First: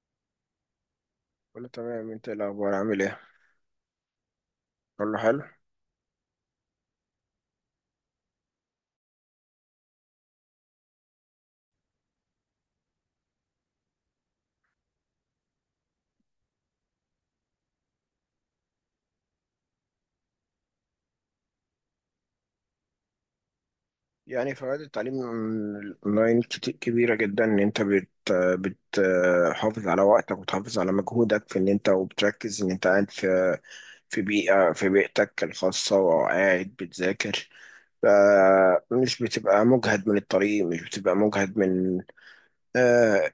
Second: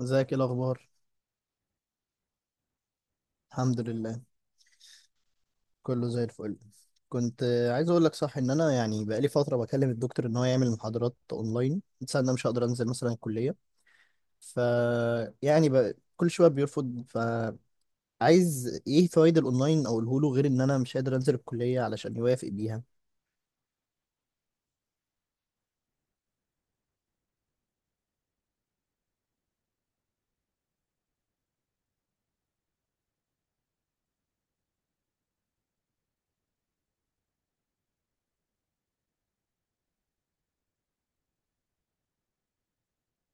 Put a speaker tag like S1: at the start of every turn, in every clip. S1: ازيك، ايه الاخبار؟
S2: كله تمام، انت ايه الاخبار؟ عامل ايه؟
S1: الحمد لله.
S2: كله حلو.
S1: كله زي الفل. كنت عايز اقول لك، صح ان انا يعني بقالي فتره بكلم الدكتور ان هو يعمل محاضرات اونلاين، بس انا مش هقدر انزل مثلا الكليه. ف يعني كل شويه بيرفض، فعايز ايه فوائد الاونلاين اقوله له، غير ان انا مش قادر انزل الكليه علشان يوافق بيها.
S2: يعني فوائد التعليم اونلاين كبيره جدا، ان انت بتحافظ على وقتك وتحافظ على مجهودك في ان انت وبتركز ان انت قاعد في بيئه، بيئتك الخاصه وقاعد بتذاكر. فمش بتبقى مجهد من الطريق، مش بتبقى مجهد من، آه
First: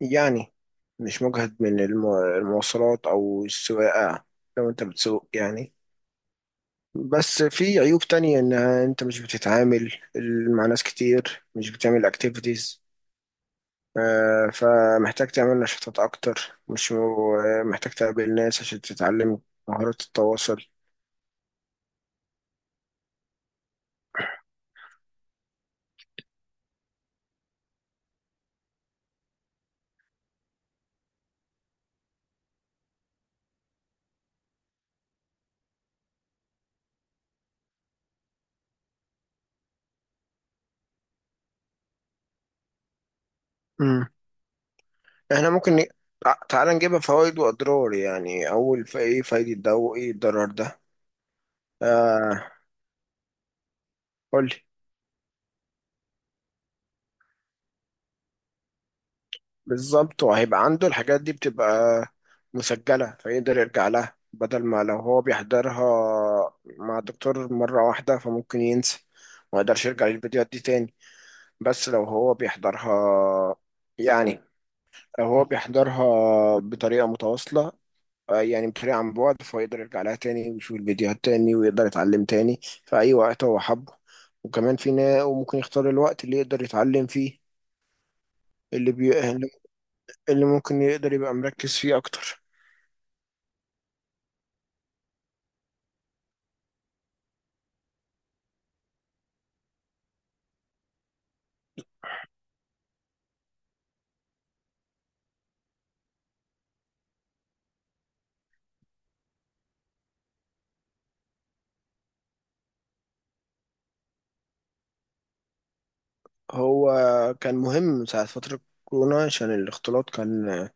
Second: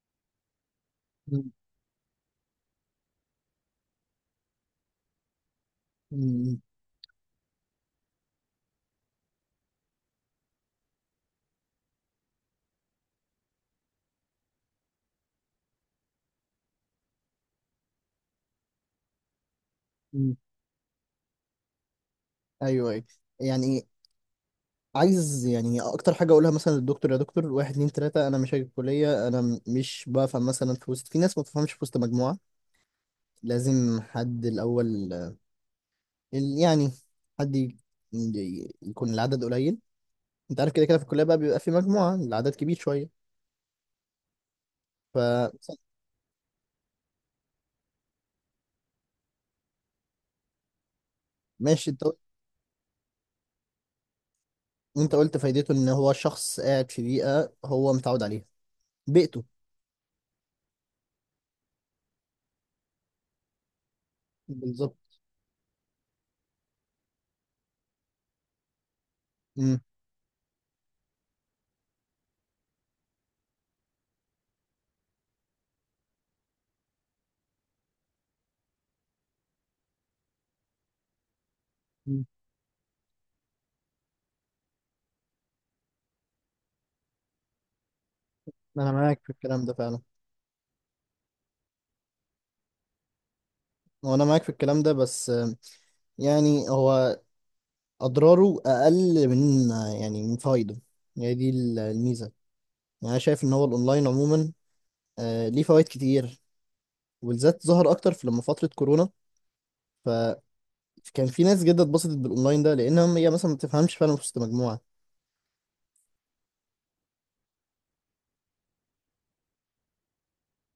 S2: يعني مش
S1: مم.
S2: مجهد من المواصلات او السواقه، لو انت بتسوق يعني.
S1: مم.
S2: بس في عيوب تانية، انها انت مش بتتعامل مع ناس كتير، مش بتعمل اكتيفيتيز. فمحتاج تعمل نشاطات اكتر، مش محتاج تقابل ناس عشان تتعلم مهارات
S1: مم.
S2: التواصل.
S1: ايوه، أيوة. يعني عايز يعني اكتر حاجه اقولها مثلا للدكتور: يا دكتور، واحد اتنين تلاته، انا مش هاجي الكليه. انا مش بفهم مثلا في وسط، في ناس ما بتفهمش في وسط مجموعه. لازم حد الأول يعني حد ي- يكون العدد قليل. انت عارف كده كده، في الكلية بقى بيبقى في مجموعة، العدد كبير شوية.
S2: مم.
S1: ف
S2: احنا ممكن تعال نجيبها فوائد واضرار يعني. اول ايه فايدة ده وايه الضرر ده؟
S1: ماشي،
S2: آه، قول لي.
S1: انت قلت فايدته ان هو شخص قاعد في بيئة هو متعود عليها، بيئته.
S2: بالظبط. وهيبقى عنده الحاجات دي بتبقى مسجلة، فيقدر يرجع لها، بدل ما
S1: بالظبط.
S2: لو هو بيحضرها مع دكتور مرة واحدة فممكن ينسى، ما
S1: امم
S2: يقدرش يرجع للفيديوهات دي تاني. بس لو هو بيحضرها، يعني لو هو بيحضرها بطريقة متواصلة، بطريقة عن بعد، فيقدر يرجع لها تاني ويشوف الفيديوهات تاني ويقدر
S1: أمم.
S2: يتعلم تاني في أي وقت هو حبه. وكمان وممكن يختار الوقت اللي يقدر يتعلم فيه،
S1: انا
S2: اللي بي...
S1: معاك في الكلام ده فعلا.
S2: اللي ممكن يقدر يبقى مركز فيه أكتر.
S1: هو انا معاك في الكلام ده، بس يعني هو اضراره اقل من يعني من فوائده. هي دي الميزة. يعني انا شايف ان هو الاونلاين عموما ليه فوائد كتير، وبالذات ظهر اكتر في لما فتره كورونا. فكان في ناس جدا اتبسطت بالاونلاين ده، لانها هي مثلا ما بتفهمش فعلا في وسط مجموعه.
S2: هو كان مهم ساعة فترة كورونا، عشان الاختلاط كان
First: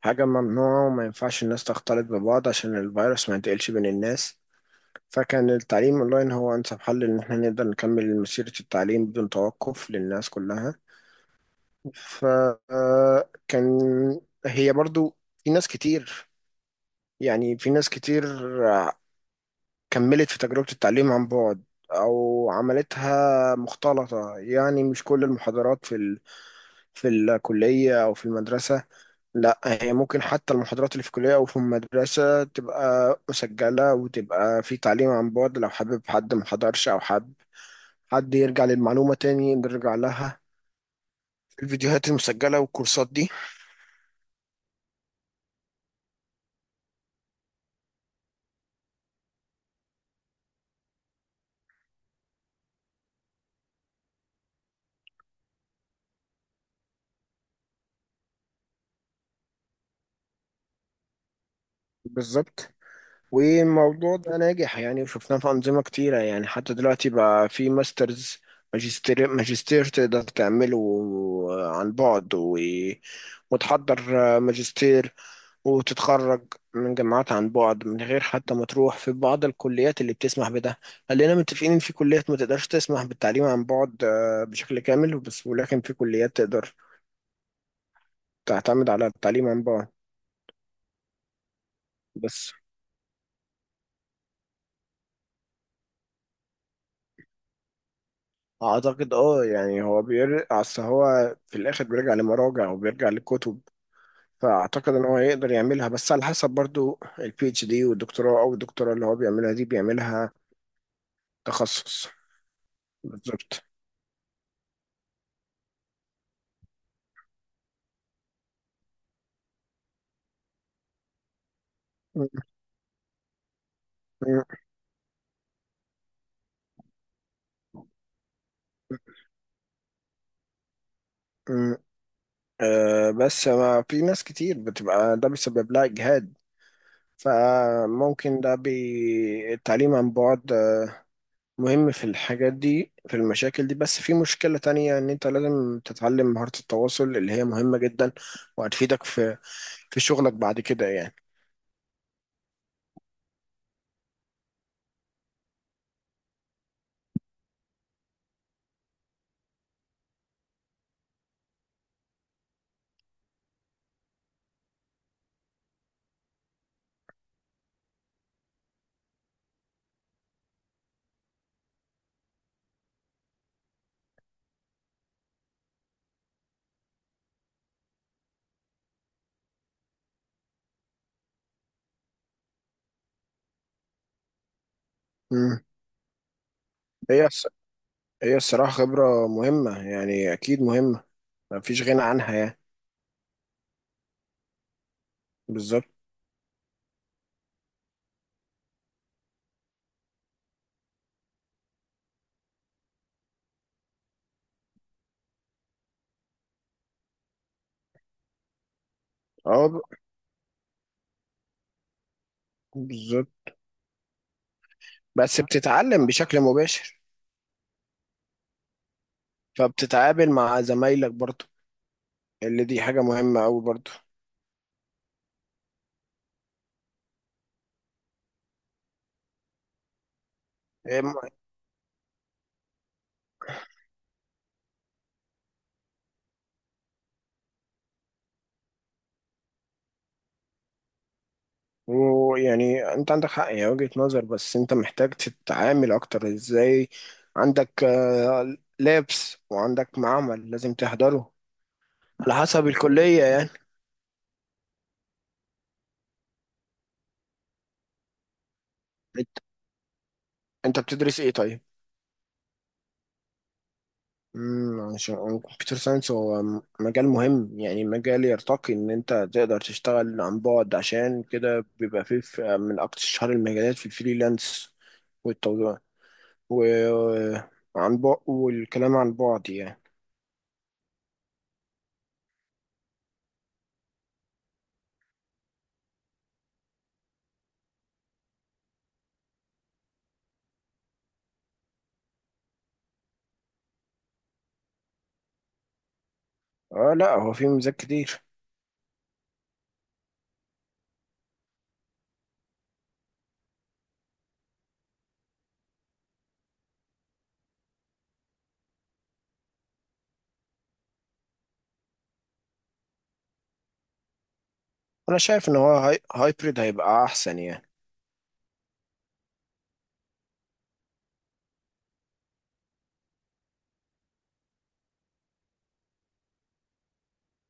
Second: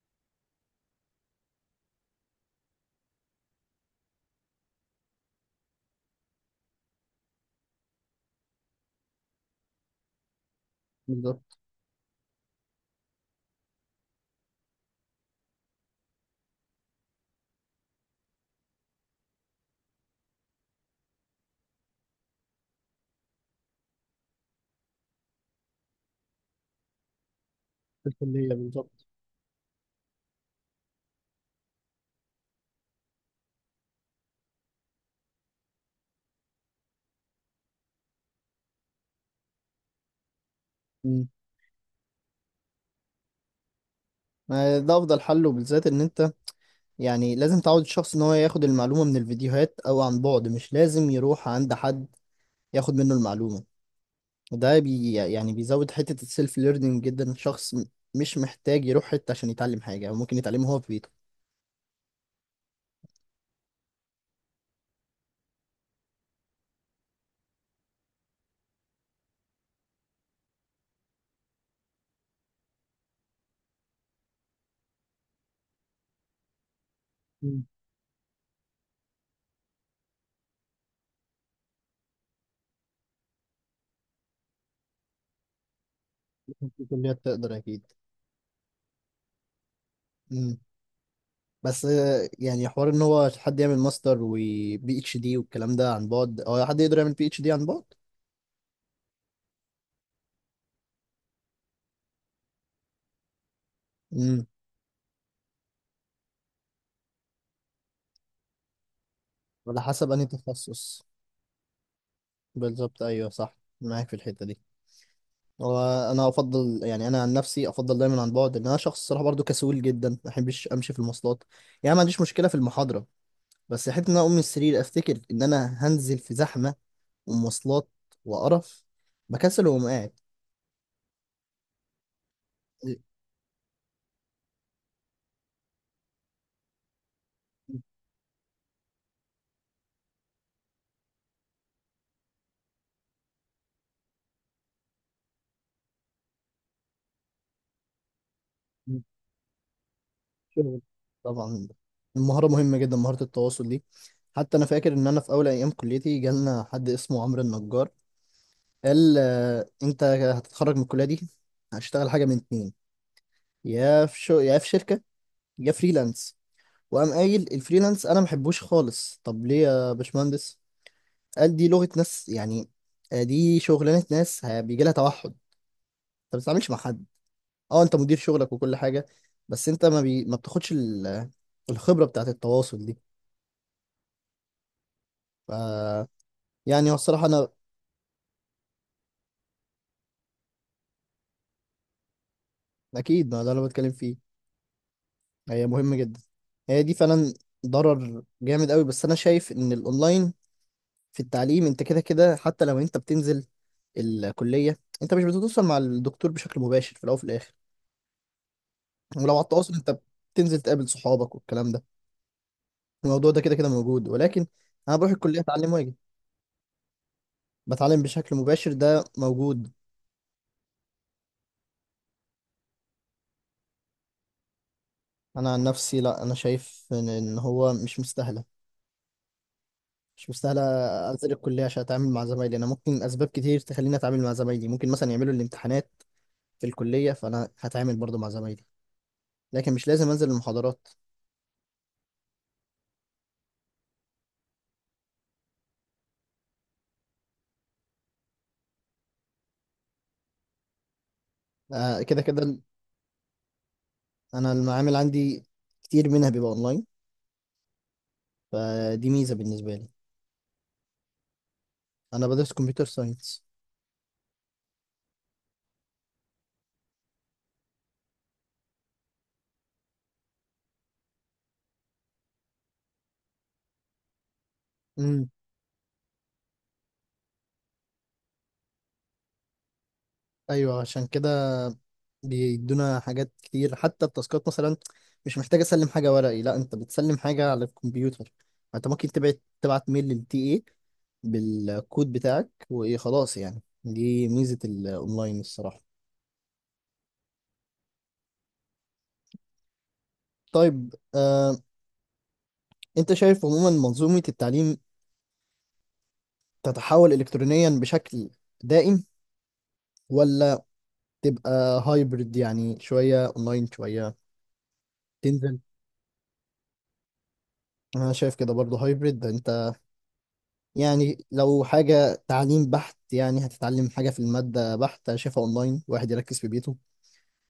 S2: حاجة ممنوعة وما ينفعش الناس تختلط ببعض عشان الفيروس ما ينتقلش بين الناس. فكان التعليم اونلاين هو انسب حل ان احنا نقدر نكمل مسيرة التعليم بدون توقف للناس كلها.
S1: بالظبط.
S2: فكان، هي برضو، في ناس كتير، في ناس كتير كملت في تجربة التعليم عن بعد أو عملتها مختلطة، يعني مش كل المحاضرات في الكلية
S1: في
S2: أو في
S1: الكلية
S2: المدرسة.
S1: بالظبط.
S2: لا، هي ممكن حتى المحاضرات اللي في الكلية أو في المدرسة تبقى مسجلة، وتبقى في تعليم عن بعد، لو حابب حد محضرش، أو حابب حد يرجع للمعلومة تاني نرجع لها
S1: مم.
S2: في الفيديوهات المسجلة والكورسات دي.
S1: ما ده افضل حل، وبالذات ان انت يعني لازم تعود الشخص ان هو ياخد المعلومه من الفيديوهات او عن بعد، مش لازم يروح عند حد ياخد منه المعلومه. وده يعني بيزود حته السيلف ليرنينج جدا. الشخص مش محتاج يروح حته عشان يتعلم حاجه، هو ممكن يتعلمها هو في بيته.
S2: بالظبط. والموضوع ده ناجح يعني، وشفناه في أنظمة كتيرة، يعني حتى دلوقتي بقى في ماسترز، ماجستير. ماجستير تقدر تعمله عن بعد وتحضر ماجستير وتتخرج من جامعات عن
S1: مم.
S2: بعد من غير حتى ما تروح، في بعض الكليات اللي بتسمح بده. خلينا متفقين ان في كليات ما تقدرش تسمح بالتعليم عن بعد بشكل كامل بس، ولكن في كليات تقدر
S1: في كليات تقدر اكيد.
S2: تعتمد على التعليم عن بعد.
S1: مم. بس
S2: بس
S1: يعني حوار ان هو حد يعمل ماستر وبي اتش دي والكلام ده عن بعد، او حد يقدر يعمل بي اتش دي عن بعد.
S2: اعتقد اه، يعني هو بيرجع، اصل هو في الاخر بيرجع لمراجع وبيرجع لكتب،
S1: امم.
S2: فاعتقد ان هو يقدر يعملها، بس على حسب برضو البي اتش دي والدكتوراه، او الدكتوراه اللي هو بيعملها دي
S1: على حسب انهي
S2: بيعملها
S1: تخصص.
S2: تخصص.
S1: بالظبط، ايوه صح،
S2: بالظبط.
S1: معاك في الحته دي. وانا افضل، يعني انا عن نفسي افضل دايما عن بعد، ان انا شخص صراحه برضو كسول جدا، ما بحبش امشي في المواصلات. يعني ما عنديش مشكله في المحاضره، بس حته ان انا اقوم من السرير، افتكر ان انا هنزل في زحمه ومواصلات وقرف، بكسل واقوم قاعد.
S2: أه، بس ما في ناس كتير بتبقى ده بيسبب لها إجهاد. فممكن التعليم عن بعد مهم في الحاجات دي، في المشاكل دي. بس في مشكلة تانية، إن أنت لازم تتعلم مهارة التواصل اللي هي مهمة جدا، وهتفيدك في في شغلك بعد
S1: شغل.
S2: كده يعني.
S1: طبعا. المهارة مهمة جدا، مهارة التواصل دي. حتى أنا فاكر إن أنا في أول أيام كليتي جالنا حد اسمه عمرو النجار، قال أنت هتتخرج من الكلية دي، هتشتغل حاجة من اتنين: يا في شو، يا في شركة، يا فريلانس. وقام قايل الفريلانس أنا محبوش خالص. طب ليه يا باشمهندس؟ قال دي لغة ناس يعني، دي شغلانة ناس بيجي لها توحد. أنت ما بتتعاملش مع حد. أه أنت مدير شغلك وكل حاجة، بس أنت ما بتاخدش الخبرة بتاعت التواصل دي. ف
S2: مم.
S1: يعني هو الصراحة
S2: هي
S1: أنا،
S2: الص- هي الصراحة خبرة مهمة، يعني أكيد مهمة، مفيش غنى عنها يعني.
S1: أكيد ما ده اللي أنا بتكلم فيه. هي
S2: بالظبط.
S1: مهمة جدا، هي دي فعلا ضرر جامد قوي. بس أنا شايف إن الأونلاين في التعليم، أنت كده كده حتى لو أنت بتنزل الكلية أنت مش بتتواصل مع الدكتور بشكل مباشر في الأول وفي الآخر. ولو على
S2: اه
S1: التواصل،
S2: ب-
S1: أنت بتنزل تقابل صحابك والكلام ده،
S2: بالظبط،
S1: الموضوع ده كده كده موجود. ولكن أنا بروح الكلية
S2: بس
S1: أتعلم وأجي.
S2: بتتعلم بشكل مباشر،
S1: بتعلم بشكل مباشر، ده موجود.
S2: فبتتعامل مع زمايلك برضه، اللي دي حاجة مهمة أوي برضو.
S1: أنا عن نفسي لا، أنا شايف إن هو مش مستاهلة، مش مستاهلة
S2: إيه، م-
S1: أنزل الكلية عشان أتعامل مع زمايلي. أنا ممكن أسباب كتير تخليني أتعامل مع زمايلي، ممكن مثلا يعملوا الامتحانات في الكلية، فأنا هتعامل برضو مع زمايلي، لكن مش لازم أنزل المحاضرات.
S2: ويعني أنت عندك حق، هي وجهة نظر، بس أنت محتاج تتعامل أكتر. إزاي؟ عندك لابس، وعندك معمل لازم تحضره،
S1: كده
S2: على
S1: كده
S2: حسب الكلية يعني.
S1: أنا المعامل عندي كتير منها بيبقى أونلاين، فدي
S2: أنت
S1: ميزة بالنسبة لي.
S2: أنت بتدرس إيه طيب؟
S1: أنا بدرس كمبيوتر ساينس.
S2: امم، عشان كمبيوتر ساينس هو مجال مهم يعني، مجال يرتقي ان انت تقدر تشتغل عن بعد، عشان كده بيبقى فيه من اكتر شهر المجالات في الفريلانس
S1: أمم.
S2: وعن بعد، والكلام عن بعد يعني.
S1: أيوه، عشان كده بيدونا حاجات كتير، حتى التاسكات مثلا مش محتاج اسلم حاجه ورقي، لا انت بتسلم حاجه على الكمبيوتر. انت ممكن تبعت ميل للتي اي بالكود بتاعك، وايه، خلاص. يعني دي ميزه الاونلاين الصراحه.
S2: اه، لا هو في ميزات كتير.
S1: طيب انت شايف عموما منظومه التعليم تتحول الكترونيا بشكل دائم، ولا تبقى هايبرد؟ يعني شويه اونلاين شويه
S2: انا شايف ان
S1: تنزل.
S2: هو هايبريد هيبقى احسن يعني.
S1: انا شايف كده برضه، هايبرد. يعني لو حاجة تعليم بحت، يعني هتتعلم حاجة في المادة بحتة، شايفها أونلاين، واحد يركز في بيته.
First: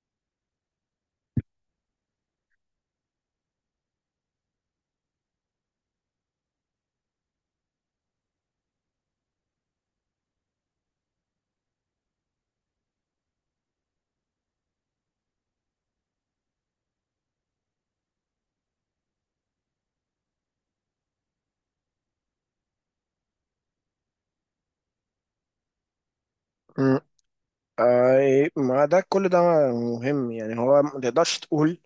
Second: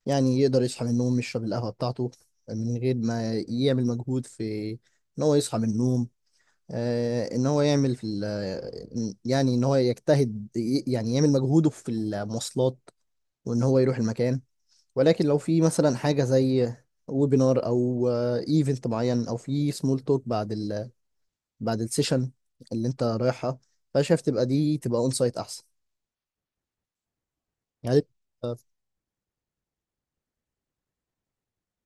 S1: يعني يقدر يصحى من النوم، يشرب القهوة بتاعته، من غير ما يعمل مجهود في إن هو يصحى من النوم، آه إن هو يعمل في يعني إن هو يجتهد يعني يعمل مجهوده في المواصلات، وإن هو يروح المكان. ولكن لو في مثلا حاجة زي ويبينار، أو إيفنت معين، أو في سمول توك بعد بعد السيشن اللي انت رايحها، فانا شايف تبقى دي تبقى اون سايت احسن.
S2: مم.
S1: يعني
S2: آه، إيه،
S1: آه،
S2: ما ده كل ده مهم يعني. هو ما تقدرش تقول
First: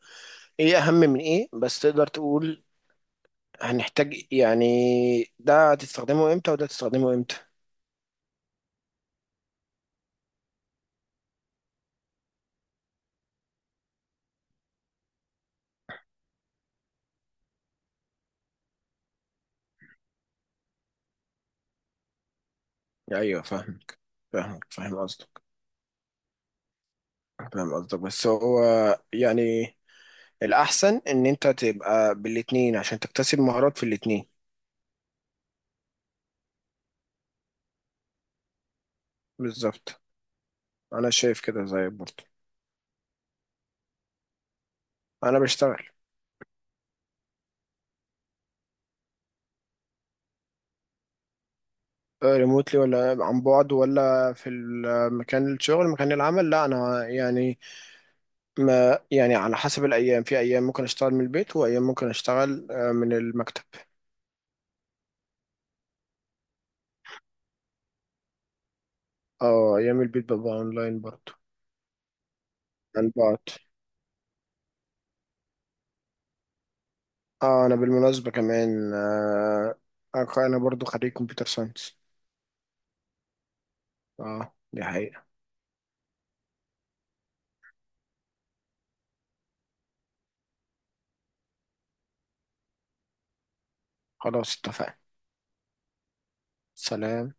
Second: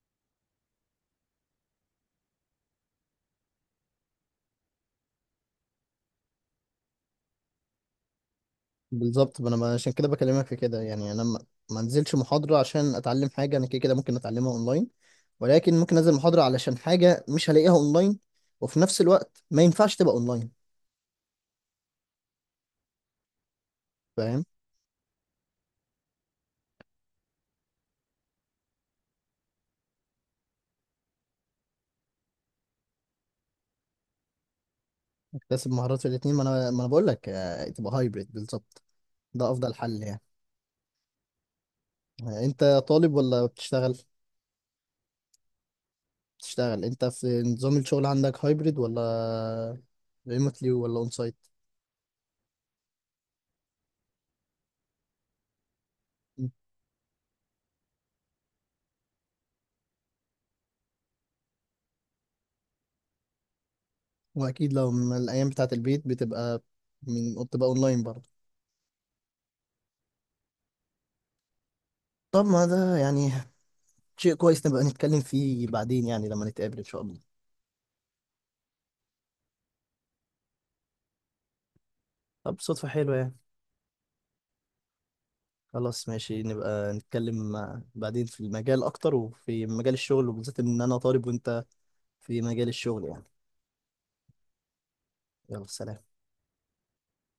S2: ايه اهم من ايه، بس تقدر تقول هنحتاج يعني ده هتستخدمه امتى وده هتستخدمه امتى.
S1: بالظبط. ما انا ما- عشان كده بكلمك في كده، يعني انا ما انزلش محاضره عشان اتعلم حاجه انا كده كده ممكن اتعلمها اونلاين، ولكن ممكن انزل محاضره علشان حاجه مش هلاقيها اونلاين وفي نفس الوقت ما ينفعش تبقى اونلاين.
S2: ايوه، فاهمك.
S1: فاهم.
S2: فاهمك، فاهم قصدك. فاهم قصدك، بس هو يعني الأحسن إن أنت تبقى بالاتنين عشان تكتسب مهارات في الاتنين.
S1: اكتسب مهارات في الاثنين. ما انا، ما انا بقول لك، تبقى هايبريد بالظبط، ده افضل
S2: بالظبط.
S1: حل يعني.
S2: انا شايف كده زيك برضه.
S1: انت طالب ولا بتشتغل؟
S2: انا بشتغل
S1: بتشتغل. انت في نظام الشغل عندك هايبريد، ولا ريموتلي، ولا اون سايت؟
S2: ريموتلي ولا عن بعد ولا في مكان الشغل، مكان العمل؟ لا انا يعني، ما يعني على حسب الايام، في ايام ممكن اشتغل من البيت، وايام ممكن اشتغل من المكتب.
S1: واكيد لو من الايام بتاعه البيت بتبقى، بتبقى اونلاين برضه.
S2: اه، ايام البيت ببقى اونلاين برضه،
S1: طب ما ده
S2: عن
S1: يعني
S2: بعد.
S1: شيء كويس، نبقى نتكلم فيه بعدين، يعني لما نتقابل ان شاء الله.
S2: اه انا بالمناسبة كمان آه، انا برضه خريج كمبيوتر ساينس.
S1: طب صدفة حلوة يعني.
S2: اه دي حقيقة.
S1: خلاص ماشي، نبقى نتكلم بعدين في المجال اكتر، وفي مجال الشغل، وبالذات ان انا طالب وانت في مجال الشغل يعني.
S2: خلاص، اتفقنا.
S1: يلا سلام.
S2: سلام.